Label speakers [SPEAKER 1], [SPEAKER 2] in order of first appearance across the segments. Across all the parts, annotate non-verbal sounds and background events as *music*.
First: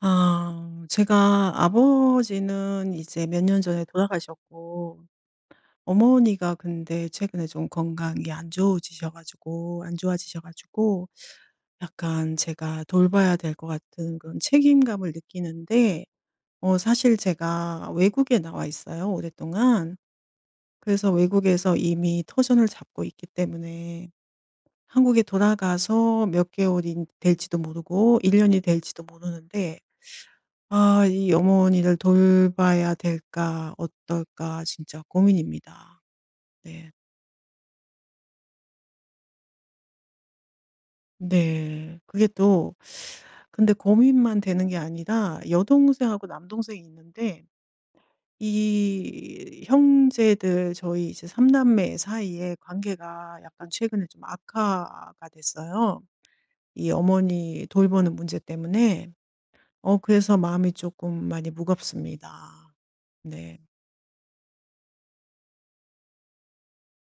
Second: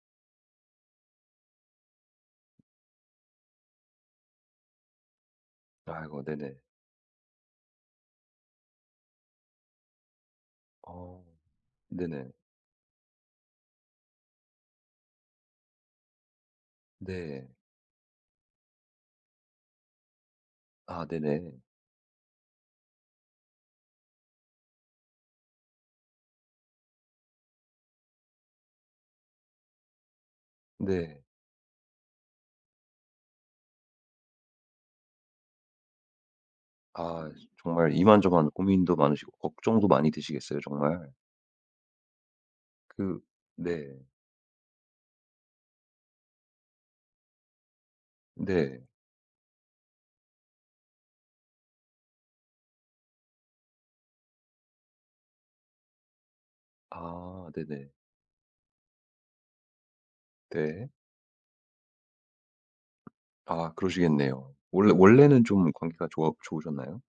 [SPEAKER 1] 아 제가 아버지는 이제 몇 년 전에 돌아가셨고,
[SPEAKER 2] 아이고, 네네.
[SPEAKER 1] 어머니가 근데 최근에 좀 건강이 안 좋아지셔 가지고
[SPEAKER 2] 어, 네네.
[SPEAKER 1] 약간 제가 돌봐야 될 것 같은 그런 책임감을 느끼는데, 사실
[SPEAKER 2] 네.
[SPEAKER 1] 제가 외국에 나와 있어요, 오랫동안.
[SPEAKER 2] 아,
[SPEAKER 1] 그래서
[SPEAKER 2] 네네.
[SPEAKER 1] 외국에서 이미 터전을 잡고 있기 때문에 한국에 돌아가서 몇 개월이 될지도 모르고 1 년이 될지도 모르는데, '아
[SPEAKER 2] 네.
[SPEAKER 1] 이 어머니를 돌봐야 될까 어떨까.' 진짜 고민입니다. 네.
[SPEAKER 2] 아, 정말 이만저만 고민도 많으시고 걱정도 많이 되시겠어요, 정말.
[SPEAKER 1] 네. 그게 또,
[SPEAKER 2] 그.
[SPEAKER 1] 근데
[SPEAKER 2] 네.
[SPEAKER 1] 고민만 되는 게 아니라 여동생하고 남동생이 있는데,
[SPEAKER 2] 네.
[SPEAKER 1] 이 형제들 저희 이제 삼 남매 사이에 관계가 약간 최근에 좀 악화가 됐어요. 이
[SPEAKER 2] 아,
[SPEAKER 1] 어머니
[SPEAKER 2] 네네.
[SPEAKER 1] 돌보는 문제 때문에. 그래서 마음이
[SPEAKER 2] 네.
[SPEAKER 1] 조금 많이 무겁습니다. 네.
[SPEAKER 2] 아, 그러시겠네요. 원래는 좀 관계가 좋아 좋으셨나요?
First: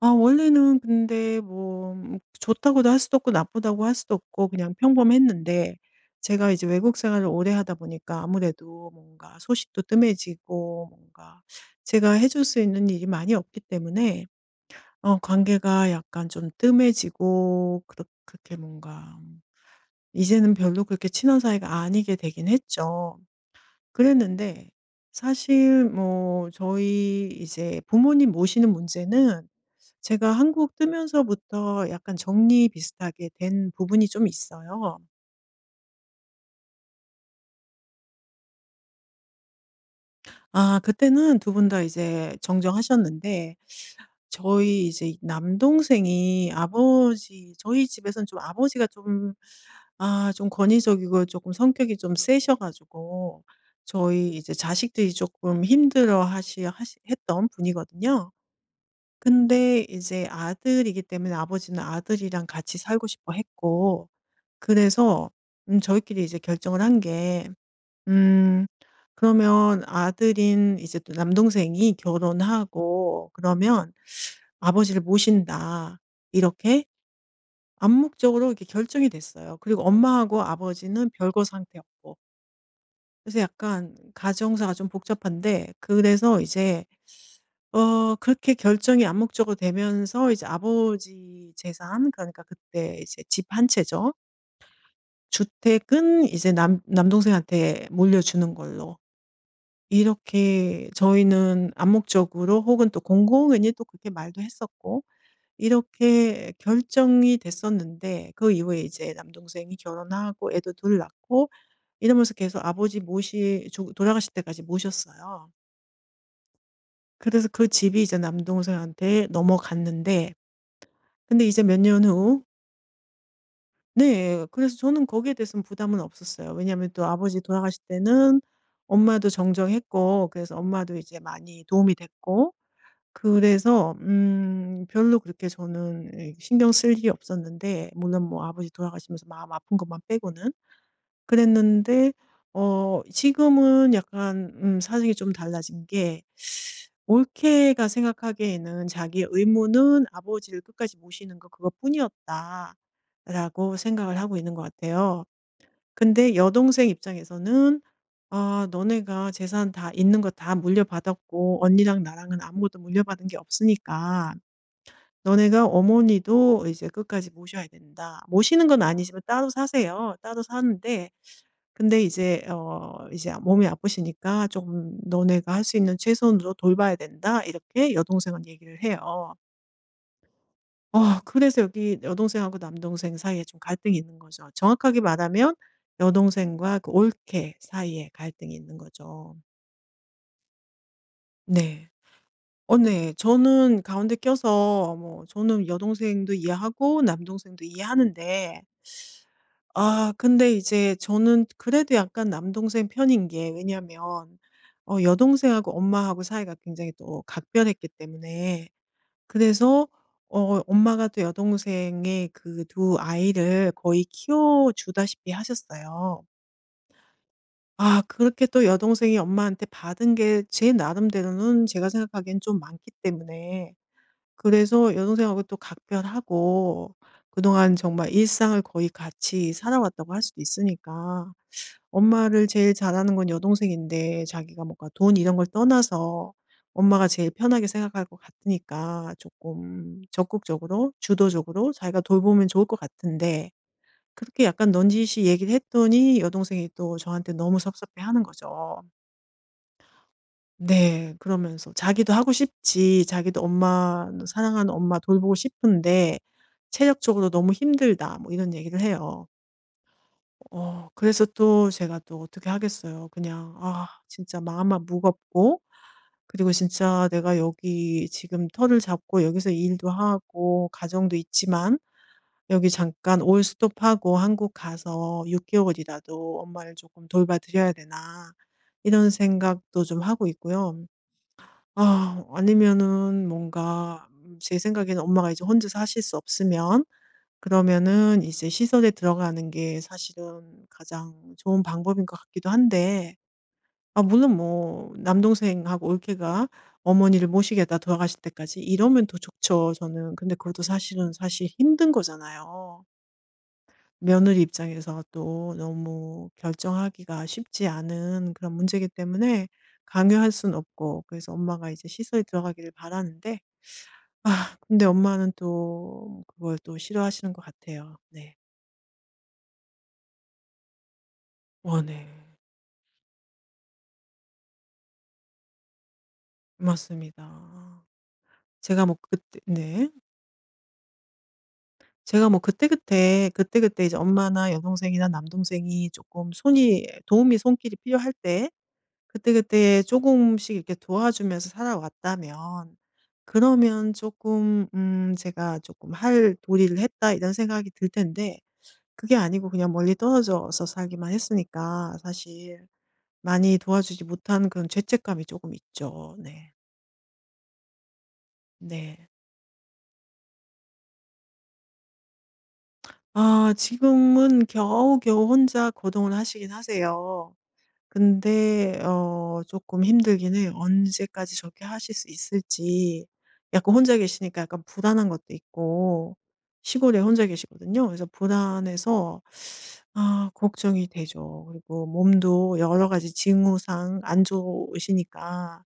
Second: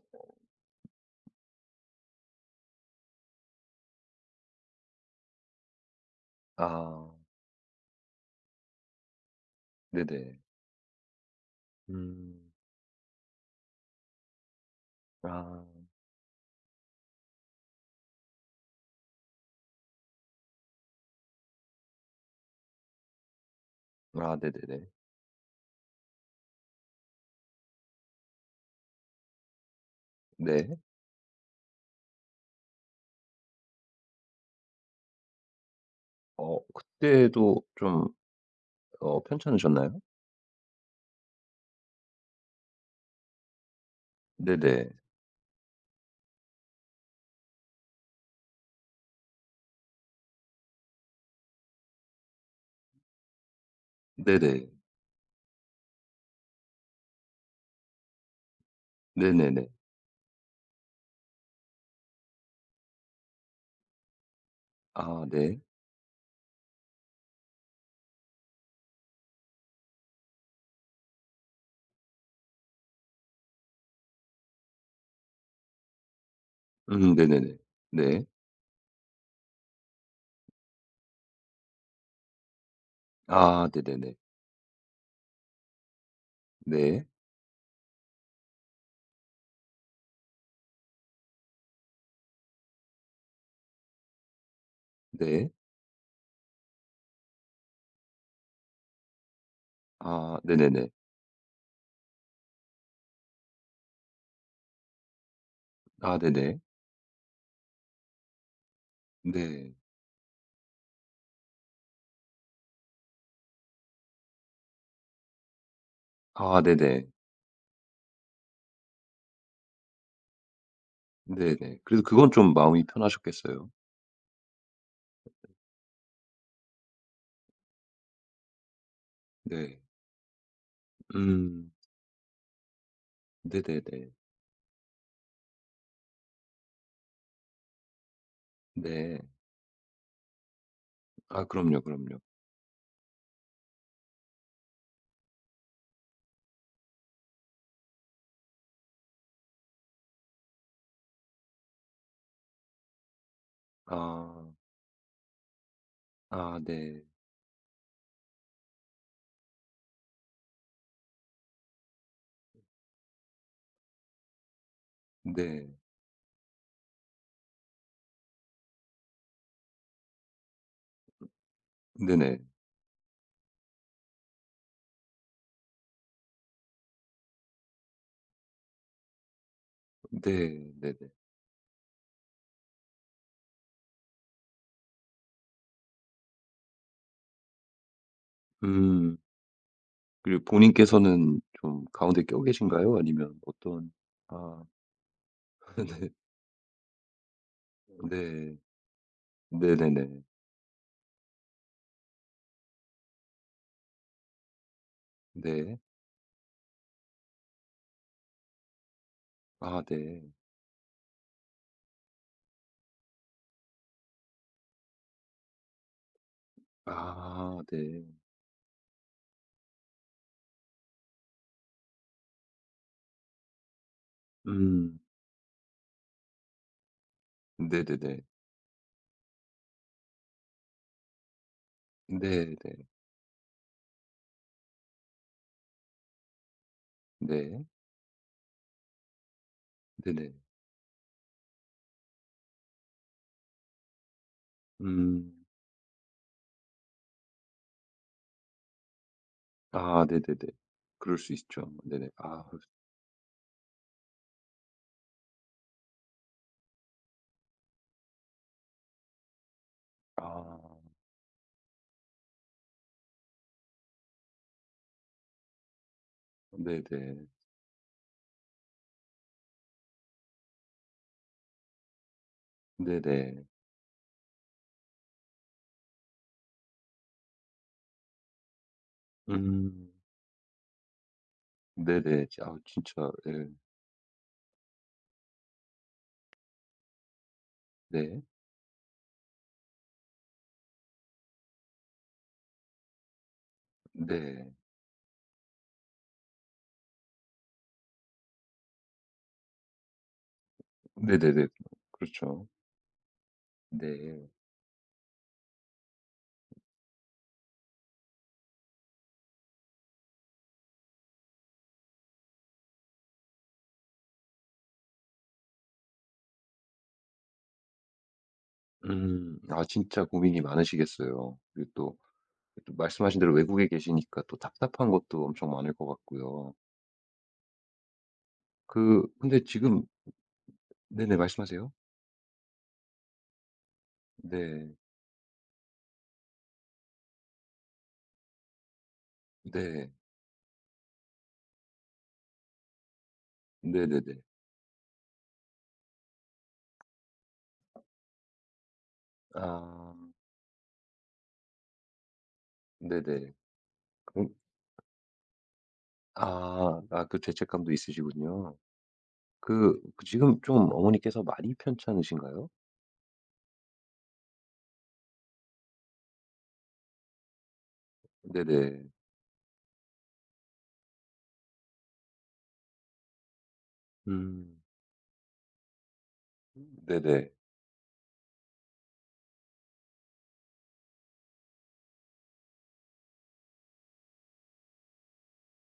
[SPEAKER 1] 아 원래는 근데 뭐 좋다고도 할 수도 없고 나쁘다고 할 수도 없고 그냥 평범했는데, 제가 이제 외국
[SPEAKER 2] 아,
[SPEAKER 1] 생활을 오래 하다 보니까 아무래도 뭔가 소식도
[SPEAKER 2] 네네.
[SPEAKER 1] 뜸해지고 뭔가 제가 해줄
[SPEAKER 2] 음.
[SPEAKER 1] 수 있는 일이 많이 없기 때문에
[SPEAKER 2] 아.
[SPEAKER 1] 관계가 약간 좀 뜸해지고 그렇게 뭔가 이제는 별로 그렇게 친한 사이가 아니게 되긴 했죠.
[SPEAKER 2] 아,
[SPEAKER 1] 그랬는데
[SPEAKER 2] 네네네.
[SPEAKER 1] 사실 뭐 저희 이제 부모님 모시는 문제는 제가 한국
[SPEAKER 2] 네.
[SPEAKER 1] 뜨면서부터 약간 정리 비슷하게 된 부분이 좀 있어요.
[SPEAKER 2] 어, 그때도 좀 편찮으셨나요?
[SPEAKER 1] 아 그때는 두 분 다 이제 정정하셨는데, 저희
[SPEAKER 2] 네네.
[SPEAKER 1] 이제 남동생이 아버지, 저희 집에서는 좀 아버지가 좀, 아 좀 권위적이고 조금 성격이 좀 세셔 가지고 저희 이제
[SPEAKER 2] 네네.
[SPEAKER 1] 자식들이 조금 힘들어 했던 분이거든요.
[SPEAKER 2] 네네네.
[SPEAKER 1] 근데 이제 아들이기 때문에 아버지는 아들이랑 같이 살고 싶어 했고,
[SPEAKER 2] 아,
[SPEAKER 1] 그래서
[SPEAKER 2] 네.
[SPEAKER 1] 저희끼리 이제 결정을 한 게, 음 그러면 아들인 이제 또 남동생이 결혼하고 그러면 아버지를 모신다, 이렇게
[SPEAKER 2] 음, 네네네. 네.
[SPEAKER 1] 암묵적으로 이렇게 결정이 됐어요. 그리고 엄마하고 아버지는 별거 상태였고. 그래서
[SPEAKER 2] 아,
[SPEAKER 1] 약간
[SPEAKER 2] 네네네.
[SPEAKER 1] 가정사가 좀 복잡한데, 그래서 이제
[SPEAKER 2] 네.
[SPEAKER 1] 그렇게 결정이 암묵적으로 되면서 이제 아버지 재산, 그러니까 그때 이제 집 한 채죠.
[SPEAKER 2] 네.
[SPEAKER 1] 주택은 이제 남 남동생한테 물려주는 걸로,
[SPEAKER 2] 아, 네네네.
[SPEAKER 1] 이렇게 저희는 암묵적으로 혹은 또 공공연히 또 그렇게 말도 했었고
[SPEAKER 2] 아,
[SPEAKER 1] 이렇게
[SPEAKER 2] 네네.
[SPEAKER 1] 결정이 됐었는데, 그 이후에 이제
[SPEAKER 2] 네.
[SPEAKER 1] 남동생이 결혼하고 애도 둘 낳고 이러면서 계속 아버지 모시 조 돌아가실 때까지 모셨어요.
[SPEAKER 2] 아, 네네.
[SPEAKER 1] 그래서 그 집이 이제 남동생한테 넘어갔는데, 근데 이제
[SPEAKER 2] 네네.
[SPEAKER 1] 몇
[SPEAKER 2] 그래도
[SPEAKER 1] 년
[SPEAKER 2] 그건
[SPEAKER 1] 후
[SPEAKER 2] 좀 마음이 편하셨겠어요.
[SPEAKER 1] 네. 그래서 저는 거기에 대해서는 부담은 없었어요. 왜냐하면 또 아버지 돌아가실 때는 엄마도
[SPEAKER 2] 네.
[SPEAKER 1] 정정했고 그래서 엄마도 이제 많이
[SPEAKER 2] 음.
[SPEAKER 1] 도움이 됐고, 그래서
[SPEAKER 2] 네네네.
[SPEAKER 1] 별로 그렇게 저는 신경 쓸 일이 없었는데, 물론 뭐 아버지
[SPEAKER 2] 네.
[SPEAKER 1] 돌아가시면서 마음 아픈 것만 빼고는.
[SPEAKER 2] 아, 그럼요,
[SPEAKER 1] 그랬는데
[SPEAKER 2] 그럼요.
[SPEAKER 1] 지금은 약간 사정이 좀 달라진 게, 올케가 생각하기에는 자기의 의무는 아버지를 끝까지 모시는 것, 그것뿐이었다라고 생각을 하고
[SPEAKER 2] 아.
[SPEAKER 1] 있는 것 같아요. 근데
[SPEAKER 2] 아,
[SPEAKER 1] 여동생
[SPEAKER 2] 네.
[SPEAKER 1] 입장에서는 "아 너네가 재산 다 있는 거 다 물려받았고 언니랑 나랑은 아무것도 물려받은 게 없으니까 너네가
[SPEAKER 2] 네.
[SPEAKER 1] 어머니도 이제 끝까지 모셔야 된다. 모시는 건 아니지만 따로 사세요. 따로 사는데 근데
[SPEAKER 2] 네네.
[SPEAKER 1] 이제 이제 몸이 아프시니까 좀 너네가 할 수 있는 최선으로 돌봐야 된다." 이렇게 여동생은 얘기를 해요.
[SPEAKER 2] 네. 네네.
[SPEAKER 1] 그래서 여기 여동생하고 남동생 사이에 좀 갈등이 있는 거죠. 정확하게 말하면 여동생과 그 올케 사이에 갈등이 있는
[SPEAKER 2] 음.
[SPEAKER 1] 거죠.
[SPEAKER 2] 그리고 본인께서는 좀
[SPEAKER 1] 네.
[SPEAKER 2] 가운데 껴 계신가요?
[SPEAKER 1] 네.
[SPEAKER 2] 아니면
[SPEAKER 1] 저는
[SPEAKER 2] 어떤.
[SPEAKER 1] 가운데
[SPEAKER 2] 아.
[SPEAKER 1] 껴서, 뭐 저는
[SPEAKER 2] *laughs* 네.
[SPEAKER 1] 여동생도 이해하고 남동생도
[SPEAKER 2] 네.
[SPEAKER 1] 이해하는데, 아
[SPEAKER 2] 네네네.
[SPEAKER 1] 근데 이제 저는 그래도 약간 남동생 편인 게, 왜냐하면 여동생하고
[SPEAKER 2] 네.
[SPEAKER 1] 엄마하고 사이가 굉장히 또 각별했기 때문에.
[SPEAKER 2] 아,
[SPEAKER 1] 그래서
[SPEAKER 2] 네.
[SPEAKER 1] 엄마가 또 여동생의 그 두 아이를 거의 키워주다시피 하셨어요.
[SPEAKER 2] 아,
[SPEAKER 1] 아
[SPEAKER 2] 네.
[SPEAKER 1] 그렇게 또 여동생이 엄마한테 받은 게 제 나름대로는, 제가 생각하기엔 좀 많기 때문에, 그래서
[SPEAKER 2] 음.
[SPEAKER 1] 여동생하고 또 각별하고 그동안 정말
[SPEAKER 2] 네네네.
[SPEAKER 1] 일상을 거의 같이 살아왔다고 할 수도 있으니까, 엄마를
[SPEAKER 2] 네네.
[SPEAKER 1] 제일 잘하는 건 여동생인데 자기가 뭔가 돈 이런 걸 떠나서 엄마가 제일
[SPEAKER 2] 네.
[SPEAKER 1] 편하게 생각할 것 같으니까 조금
[SPEAKER 2] 네네.
[SPEAKER 1] 적극적으로 주도적으로 자기가 돌보면 좋을 것 같은데, 그렇게 약간 넌지시
[SPEAKER 2] 음.
[SPEAKER 1] 얘기를 했더니 여동생이 또 저한테 너무 섭섭해하는 거죠.
[SPEAKER 2] 아, 네네네.
[SPEAKER 1] 네.
[SPEAKER 2] 그럴 수 있죠.
[SPEAKER 1] 그러면서
[SPEAKER 2] 네네.
[SPEAKER 1] 자기도 하고
[SPEAKER 2] 아, 그럴 수.
[SPEAKER 1] 싶지, 자기도 엄마 사랑하는 엄마 돌보고 싶은데 "체력적으로 너무 힘들다." 뭐 이런 얘기를 해요.
[SPEAKER 2] 아,
[SPEAKER 1] 그래서 또 제가 또 어떻게 하겠어요. 그냥 아 진짜 마음만 무겁고, 그리고 진짜
[SPEAKER 2] 네네.
[SPEAKER 1] 내가 여기 지금 터를 잡고 여기서 일도 하고 가정도 있지만 여기 잠깐 올
[SPEAKER 2] 네네.
[SPEAKER 1] 스톱하고 한국 가서 6개월이라도 엄마를 조금 돌봐 드려야 되나 이런 생각도
[SPEAKER 2] 음.
[SPEAKER 1] 좀 하고 있고요. 아
[SPEAKER 2] 네네. 아, 진짜.
[SPEAKER 1] 아니면은
[SPEAKER 2] 예.
[SPEAKER 1] 뭔가 제 생각에는 엄마가 이제 혼자 사실 수 없으면
[SPEAKER 2] 네.
[SPEAKER 1] 그러면은 이제 시설에 들어가는 게 사실은 가장 좋은 방법인 것 같기도 한데, 아 물론
[SPEAKER 2] 네.
[SPEAKER 1] 뭐 남동생하고 올케가 어머니를 모시겠다 돌아가실 때까지 이러면 더 좋죠, 저는. 근데 그것도 사실은
[SPEAKER 2] 네네네.
[SPEAKER 1] 사실 힘든
[SPEAKER 2] 그렇죠.
[SPEAKER 1] 거잖아요.
[SPEAKER 2] 네.
[SPEAKER 1] 며느리 입장에서 또 너무 결정하기가 쉽지 않은 그런 문제이기 때문에 강요할 순 없고, 그래서 엄마가 이제 시설에 들어가기를 바라는데, 아 근데 엄마는 또 그걸 또 싫어하시는 것 같아요. 네.
[SPEAKER 2] 음. 아, 진짜 고민이 많으시겠어요. 그리고 또,
[SPEAKER 1] 네.
[SPEAKER 2] 또 말씀하신 대로 외국에 계시니까 또 답답한 것도 엄청 많을 것 같고요.
[SPEAKER 1] 맞습니다. 제가 뭐
[SPEAKER 2] 그,
[SPEAKER 1] 그때.
[SPEAKER 2] 근데 지금.
[SPEAKER 1] 네.
[SPEAKER 2] 네네, 말씀하세요.
[SPEAKER 1] 제가 뭐 그때그때 이제 엄마나
[SPEAKER 2] 네.
[SPEAKER 1] 여동생이나 남동생이 조금 손이 도움이 손길이 필요할 때, 그때그때
[SPEAKER 2] 네.
[SPEAKER 1] 조금씩 이렇게 도와주면서 살아왔다면, 그러면
[SPEAKER 2] 네네네.
[SPEAKER 1] 조금 '제가 조금 할 도리를 했다.' 이런 생각이 들 텐데, 그게 아니고 그냥 멀리
[SPEAKER 2] 아,
[SPEAKER 1] 떨어져서 살기만 했으니까 사실
[SPEAKER 2] 네네.
[SPEAKER 1] 많이 도와주지
[SPEAKER 2] 음.
[SPEAKER 1] 못한 그런 죄책감이 조금 있죠. 네.
[SPEAKER 2] 아, 그 죄책감도 있으시군요.
[SPEAKER 1] 네.
[SPEAKER 2] 그 지금 좀 어머니께서 많이 편찮으신가요?
[SPEAKER 1] 아 지금은 겨우겨우 혼자 거동을 하시긴 하세요. 근데
[SPEAKER 2] 네네.
[SPEAKER 1] 조금 힘들긴 해요. 언제까지 저렇게 하실 수 있을지. 약간 혼자 계시니까
[SPEAKER 2] 음.
[SPEAKER 1] 약간 불안한 것도 있고, 시골에 혼자
[SPEAKER 2] 네네.
[SPEAKER 1] 계시거든요. 그래서 불안해서 아 걱정이 되죠. 그리고 몸도 여러 가지 징후상 안 좋으시니까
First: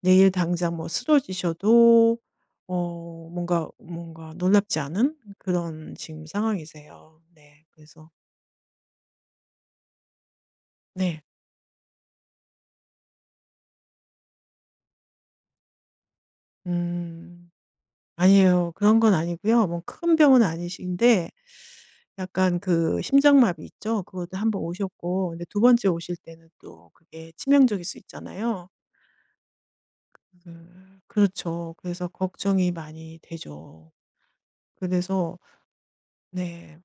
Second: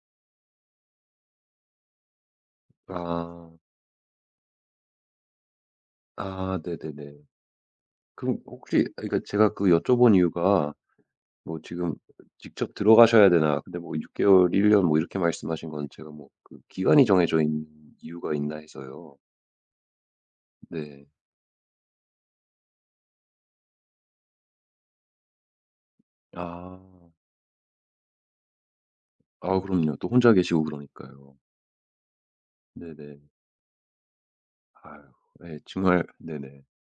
[SPEAKER 1] 내일 당장 뭐 쓰러지셔도
[SPEAKER 2] 아.
[SPEAKER 1] 뭔가 놀랍지 않은 그런 지금
[SPEAKER 2] 아, 네네네.
[SPEAKER 1] 상황이세요. 네. 그래서.
[SPEAKER 2] 그럼 혹시, 아 그러니까 제가 그 여쭤본 이유가,
[SPEAKER 1] 네.
[SPEAKER 2] 뭐 지금 직접 들어가셔야 되나? 근데 뭐 6 개월, 1년 뭐 이렇게 말씀하신 건, 제가 뭐 그 기간이 정해져
[SPEAKER 1] 음.
[SPEAKER 2] 있는 이유가 있나
[SPEAKER 1] 아니에요. 그런 건
[SPEAKER 2] 해서요.
[SPEAKER 1] 아니고요. 뭐 큰 병은
[SPEAKER 2] 네.
[SPEAKER 1] 아니신데 약간 그 심장마비 있죠? 그것도 한번 오셨고, 근데 두 번째 오실 때는
[SPEAKER 2] 아.
[SPEAKER 1] 또 그게 치명적일 수 있잖아요.
[SPEAKER 2] 아, 그럼요. 또 혼자 계시고 그러니까요.
[SPEAKER 1] 그렇죠. 그래서 걱정이
[SPEAKER 2] 네네.
[SPEAKER 1] 많이 되죠.
[SPEAKER 2] 아유.
[SPEAKER 1] 그래서.
[SPEAKER 2] 네, 정말. 네네.
[SPEAKER 1] 네.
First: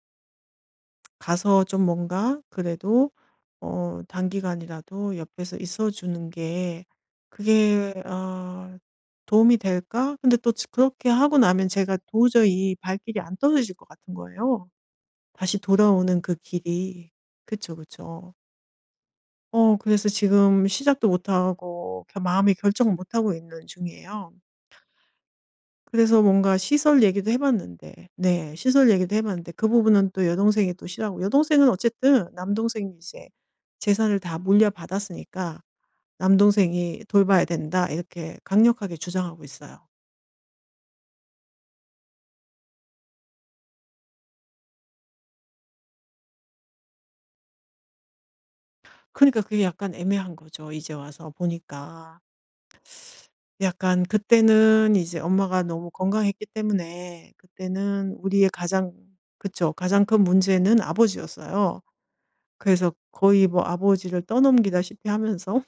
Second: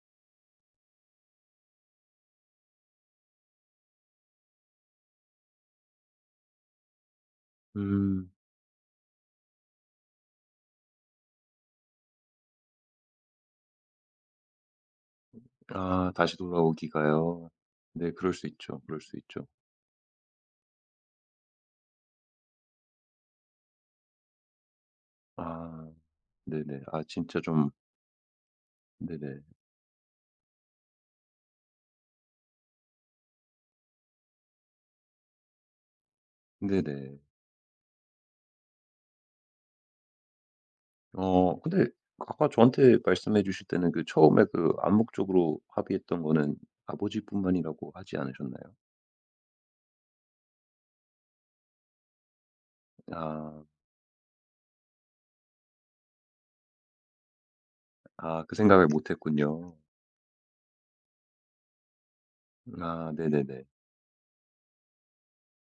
[SPEAKER 1] 가서 좀 뭔가 그래도 단기간이라도 옆에서 있어 주는 게, 그게
[SPEAKER 2] 음.
[SPEAKER 1] 어, '도움이 될까?' 근데 또 그렇게 하고 나면 제가 도저히 발길이 안 떨어질 것 같은 거예요, 다시
[SPEAKER 2] 아,
[SPEAKER 1] 돌아오는 그
[SPEAKER 2] 다시
[SPEAKER 1] 길이.
[SPEAKER 2] 돌아오기가요.
[SPEAKER 1] 그쵸,
[SPEAKER 2] 네, 그럴
[SPEAKER 1] 그쵸.
[SPEAKER 2] 수 있죠. 그럴 수 있죠.
[SPEAKER 1] 그래서 지금 시작도 못 하고 겨 마음의 결정을 못 하고 있는 중이에요.
[SPEAKER 2] 아,
[SPEAKER 1] 그래서 뭔가
[SPEAKER 2] 네네.
[SPEAKER 1] 시설
[SPEAKER 2] 아,
[SPEAKER 1] 얘기도 해
[SPEAKER 2] 진짜 좀.
[SPEAKER 1] 봤는데, 네, 시설 얘기도 해
[SPEAKER 2] 네네.
[SPEAKER 1] 봤는데, 그 부분은 또 여동생이 또 싫어하고, 여동생은 어쨌든 남동생이 이제 재산을 다 물려받았으니까 "남동생이
[SPEAKER 2] 네네.
[SPEAKER 1] 돌봐야 된다." 이렇게 강력하게 주장하고 있어요.
[SPEAKER 2] 어, 근데 아까 저한테 말씀해 주실 때는 그 처음에 그 암묵적으로 합의했던 거는 아버지뿐만이라고 하지 않으셨나요?
[SPEAKER 1] 그러니까 그게 약간 애매한 거죠, 이제 와서 보니까.
[SPEAKER 2] 아.
[SPEAKER 1] 약간 그때는 이제 엄마가 너무 건강했기 때문에 그때는
[SPEAKER 2] 아,
[SPEAKER 1] 우리의
[SPEAKER 2] 그 생각을
[SPEAKER 1] 가장,
[SPEAKER 2] 못
[SPEAKER 1] 그쵸,
[SPEAKER 2] 했군요.
[SPEAKER 1] 가장 큰 문제는 아버지였어요. 그래서
[SPEAKER 2] 아,
[SPEAKER 1] 거의 뭐
[SPEAKER 2] 네네네.
[SPEAKER 1] 아버지를 떠넘기다시피 하면서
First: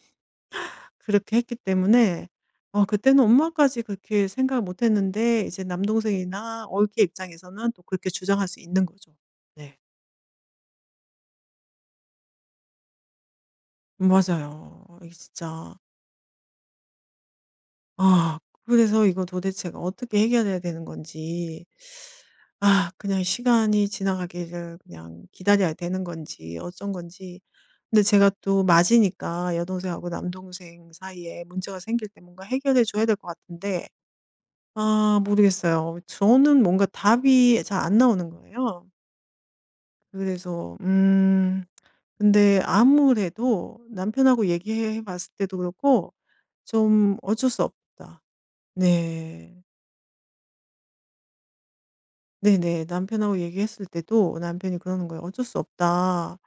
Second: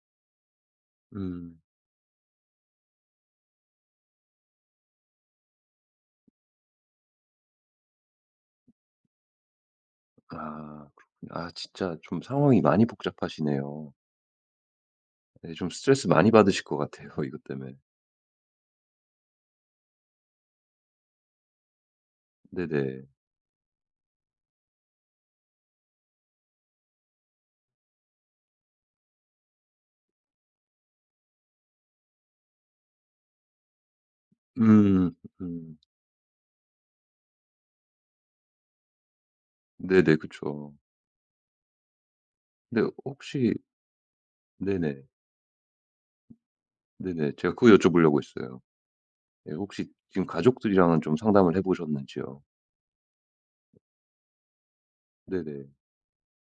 [SPEAKER 1] 그렇게 했기
[SPEAKER 2] 음.
[SPEAKER 1] 때문에 그때는 엄마까지 그렇게 생각을 못 했는데, 이제 남동생이나 얼기 입장에서는 또 그렇게 주장할 수 있는 거죠. 네.
[SPEAKER 2] 아, 그렇군요. 아, 진짜 좀 상황이 많이 복잡하시네요.
[SPEAKER 1] 맞아요. 이게
[SPEAKER 2] 네, 좀
[SPEAKER 1] 진짜,
[SPEAKER 2] 스트레스 많이 받으실 것 같아요, 이것 때문에.
[SPEAKER 1] 아 그래서 이거 도대체가 어떻게 해결해야 되는 건지, 아
[SPEAKER 2] 네네.
[SPEAKER 1] 그냥 시간이 지나가기를 그냥 기다려야 되는 건지 어쩐 건지, 근데 제가 또 맞이니까 여동생하고 남동생 사이에 문제가 생길 때 뭔가 해결해 줘야 될 것 같은데,
[SPEAKER 2] 음.
[SPEAKER 1] 아
[SPEAKER 2] 음.
[SPEAKER 1] 모르겠어요. 저는 뭔가 답이 잘 안 나오는 거예요.
[SPEAKER 2] 네네. 그쵸.
[SPEAKER 1] 그래서 근데
[SPEAKER 2] 근데 혹시.
[SPEAKER 1] 아무래도 남편하고
[SPEAKER 2] 네네.
[SPEAKER 1] 얘기해 봤을 때도 그렇고 좀
[SPEAKER 2] 네네.
[SPEAKER 1] "어쩔
[SPEAKER 2] 제가
[SPEAKER 1] 수
[SPEAKER 2] 그거 여쭤보려고
[SPEAKER 1] 없다."
[SPEAKER 2] 했어요. 예,
[SPEAKER 1] 네.
[SPEAKER 2] 혹시 지금 가족들이랑은 좀 상담을 해 보셨는지요?
[SPEAKER 1] 네네. 남편하고 얘기했을 때도 남편이 그러는 거예요. "어쩔 수
[SPEAKER 2] 네네.
[SPEAKER 1] 없다.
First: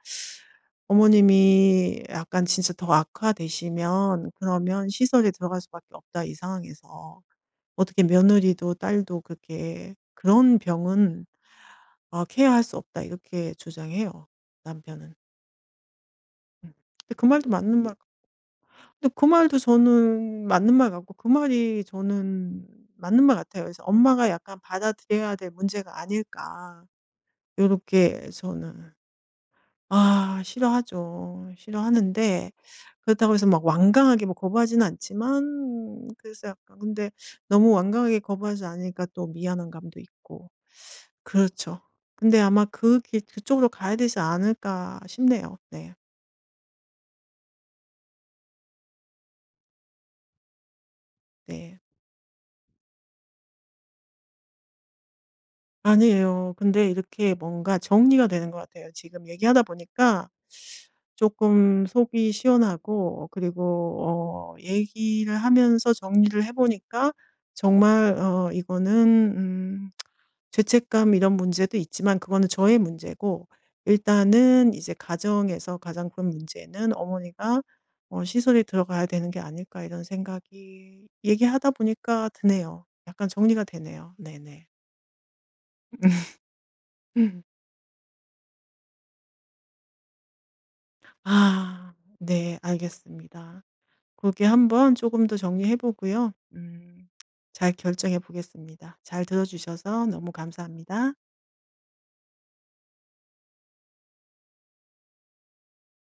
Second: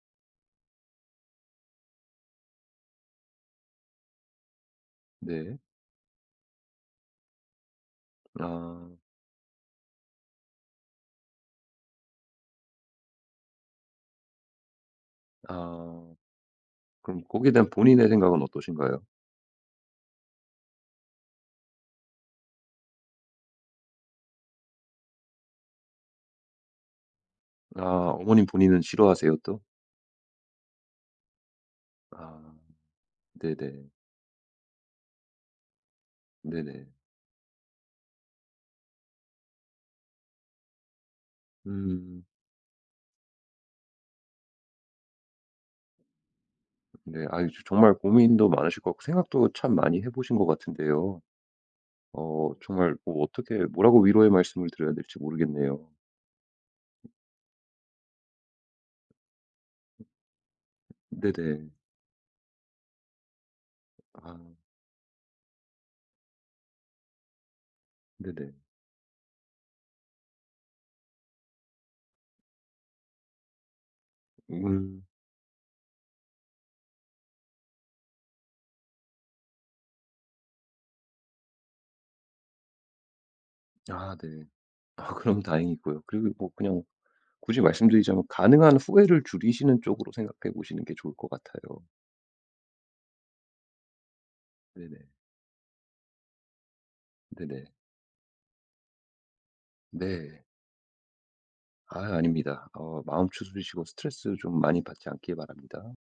[SPEAKER 1] 어머님이 약간 진짜 더 악화되시면 그러면 시설에
[SPEAKER 2] 네.
[SPEAKER 1] 들어갈 수밖에 없다, 이 상황에서. 어떻게 며느리도
[SPEAKER 2] 아.
[SPEAKER 1] 딸도 그렇게 그런 병은" 아 "케어할 수 없다." 이렇게 주장해요, 남편은.
[SPEAKER 2] 아.
[SPEAKER 1] 음. 근데
[SPEAKER 2] 그럼
[SPEAKER 1] 그 말도
[SPEAKER 2] 거기에 대한
[SPEAKER 1] 맞는 말
[SPEAKER 2] 본인의 생각은 어떠신가요?
[SPEAKER 1] 근데 그 말도 저는 맞는 말 같고, 그 말이 저는 맞는 말 같아요. 그래서 '엄마가 약간 받아들여야 될 문제가 아닐까.'
[SPEAKER 2] 아,
[SPEAKER 1] 요렇게
[SPEAKER 2] 어머님 본인은
[SPEAKER 1] 저는.
[SPEAKER 2] 싫어하세요, 또?
[SPEAKER 1] 아 싫어하죠. 싫어하는데
[SPEAKER 2] 아.
[SPEAKER 1] 그렇다고 해서 막
[SPEAKER 2] 네네.
[SPEAKER 1] 완강하게 뭐 거부하지는 않지만, 그래서 약간
[SPEAKER 2] 네네.
[SPEAKER 1] 근데 너무 완강하게 거부하지 않으니까 또 미안한 감도 있고. 그렇죠.
[SPEAKER 2] 음.
[SPEAKER 1] 근데 아마 그 길 그쪽으로 가야 되지 않을까 싶네요. 네.
[SPEAKER 2] 네. 아, 정말 고민도 많으실 것 같고 생각도 참 많이 해 보신 것 같은데요.
[SPEAKER 1] 네.
[SPEAKER 2] 어, 정말 뭐 어떻게 뭐라고 위로의 말씀을 드려야 될지 모르겠네요.
[SPEAKER 1] 아니에요. 근데 이렇게 뭔가 정리가 되는 것 같아요. 지금 얘기하다 보니까
[SPEAKER 2] 네네.
[SPEAKER 1] 조금 속이 시원하고,
[SPEAKER 2] 아,
[SPEAKER 1] 그리고 얘기를 하면서 정리를 해 보니까 정말
[SPEAKER 2] 네네.
[SPEAKER 1] 이거는 죄책감 이런 문제도 있지만 그거는 저의 문제고, 일단은 이제
[SPEAKER 2] 음.
[SPEAKER 1] 가정에서 가장 큰 문제는 '어머니가 시설에 들어가야 되는 게 아닐까.' 이런 생각이 얘기하다 보니까 드네요. 약간 정리가 되네요.
[SPEAKER 2] 아, 네.
[SPEAKER 1] 네네.
[SPEAKER 2] 아, 그럼 다행이고요. 그리고
[SPEAKER 1] *laughs*
[SPEAKER 2] 뭐 그냥 굳이 말씀드리자면 가능한 후회를 줄이시는 쪽으로 생각해 보시는 게 좋을 것 같아요.
[SPEAKER 1] 아 네 알겠습니다. 그렇게 한번
[SPEAKER 2] 네네.
[SPEAKER 1] 조금 더 정리해 보고요.
[SPEAKER 2] 네네.
[SPEAKER 1] 잘 결정해 보겠습니다. 잘 들어 주셔서 너무
[SPEAKER 2] 네.
[SPEAKER 1] 감사합니다.
[SPEAKER 2] 아, 아닙니다. 어, 마음 추스리시고 스트레스 좀 많이 받지 않길 바랍니다.